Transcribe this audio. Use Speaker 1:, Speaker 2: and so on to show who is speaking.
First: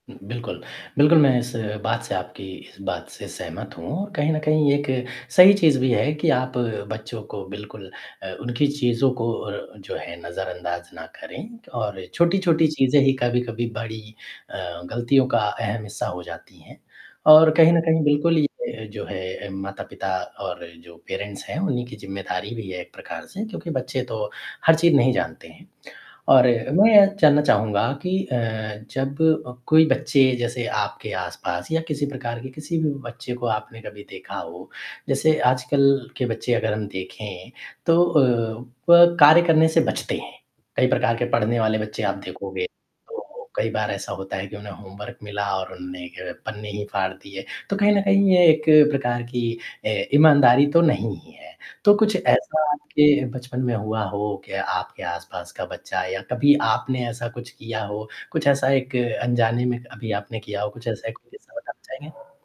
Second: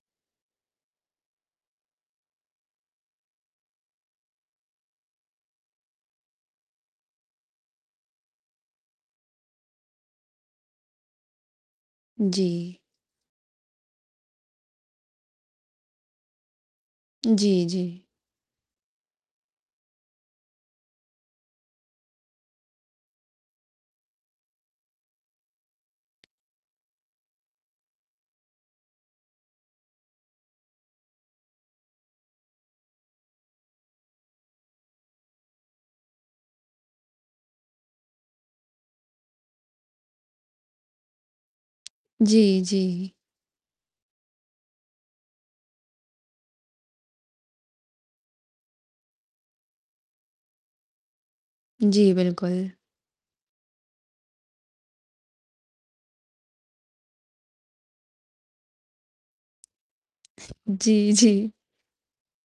Speaker 1: बिल्कुल। बिल्कुल, मैं इस बात से आपकी इस बात से सहमत हूँ और कहीं न कहीं एक सही चीज़ भी है कि आप बच्चों को बिल्कुल अ, उनकी चीज़ों को अ, जो है नज़रअंदाज़ ना करें और छोटी-छोटी
Speaker 2: जी।
Speaker 1: चीज़ें ही कभी-कभी बड़ी अ, गलतियों का अहम हिस्सा हो जाती हैं और
Speaker 2: जी,
Speaker 1: कहीं न
Speaker 2: जी
Speaker 1: कहीं बिल्कुल ये जो है माता-पिता और जो पेरेंट्स हैं, उन्हीं की ज़िम्मेदारी भी है एक प्रकार से क्योंकि बच्चे तो हर चीज़ नहीं जानते हैं और मैं ये जानना चाहूँगा कि अ, जब अ, कोई बच्चे जैसे आपके आसपास या किसी प्रकार के किसी भी बच्चे को आपने कभी देखा हो, जैसे आजकल के बच्चे अगर हम देखें, तो अ, वह कार्य करने से बचते हैं, कई प्रकार के पढ़ने वाले बच्चे आप
Speaker 2: जी,
Speaker 1: देखोगे,
Speaker 2: जी।
Speaker 1: तो कई बार ऐसा होता है कि उन्हें होमवर्क मिला और उन्होंने पन्ने ही फाड़ दिए, तो कहीं न कहीं ये एक प्रकार की अ, ईमानदारी तो नहीं ही है, तो
Speaker 2: जी,
Speaker 1: कुछ ऐसा
Speaker 2: बिल्कुल।
Speaker 1: आपके बचपन में हुआ हो कि आपके आसपास का बच्चा या कभी आपने ऐसा कुछ किया हो, कुछ ऐसा एक अनजाने में अभी आपने किया हो, कुछ ऐसा
Speaker 2: जी,
Speaker 1: एक कोई
Speaker 2: जी।
Speaker 1: किस्सा बताना चाहेंगे?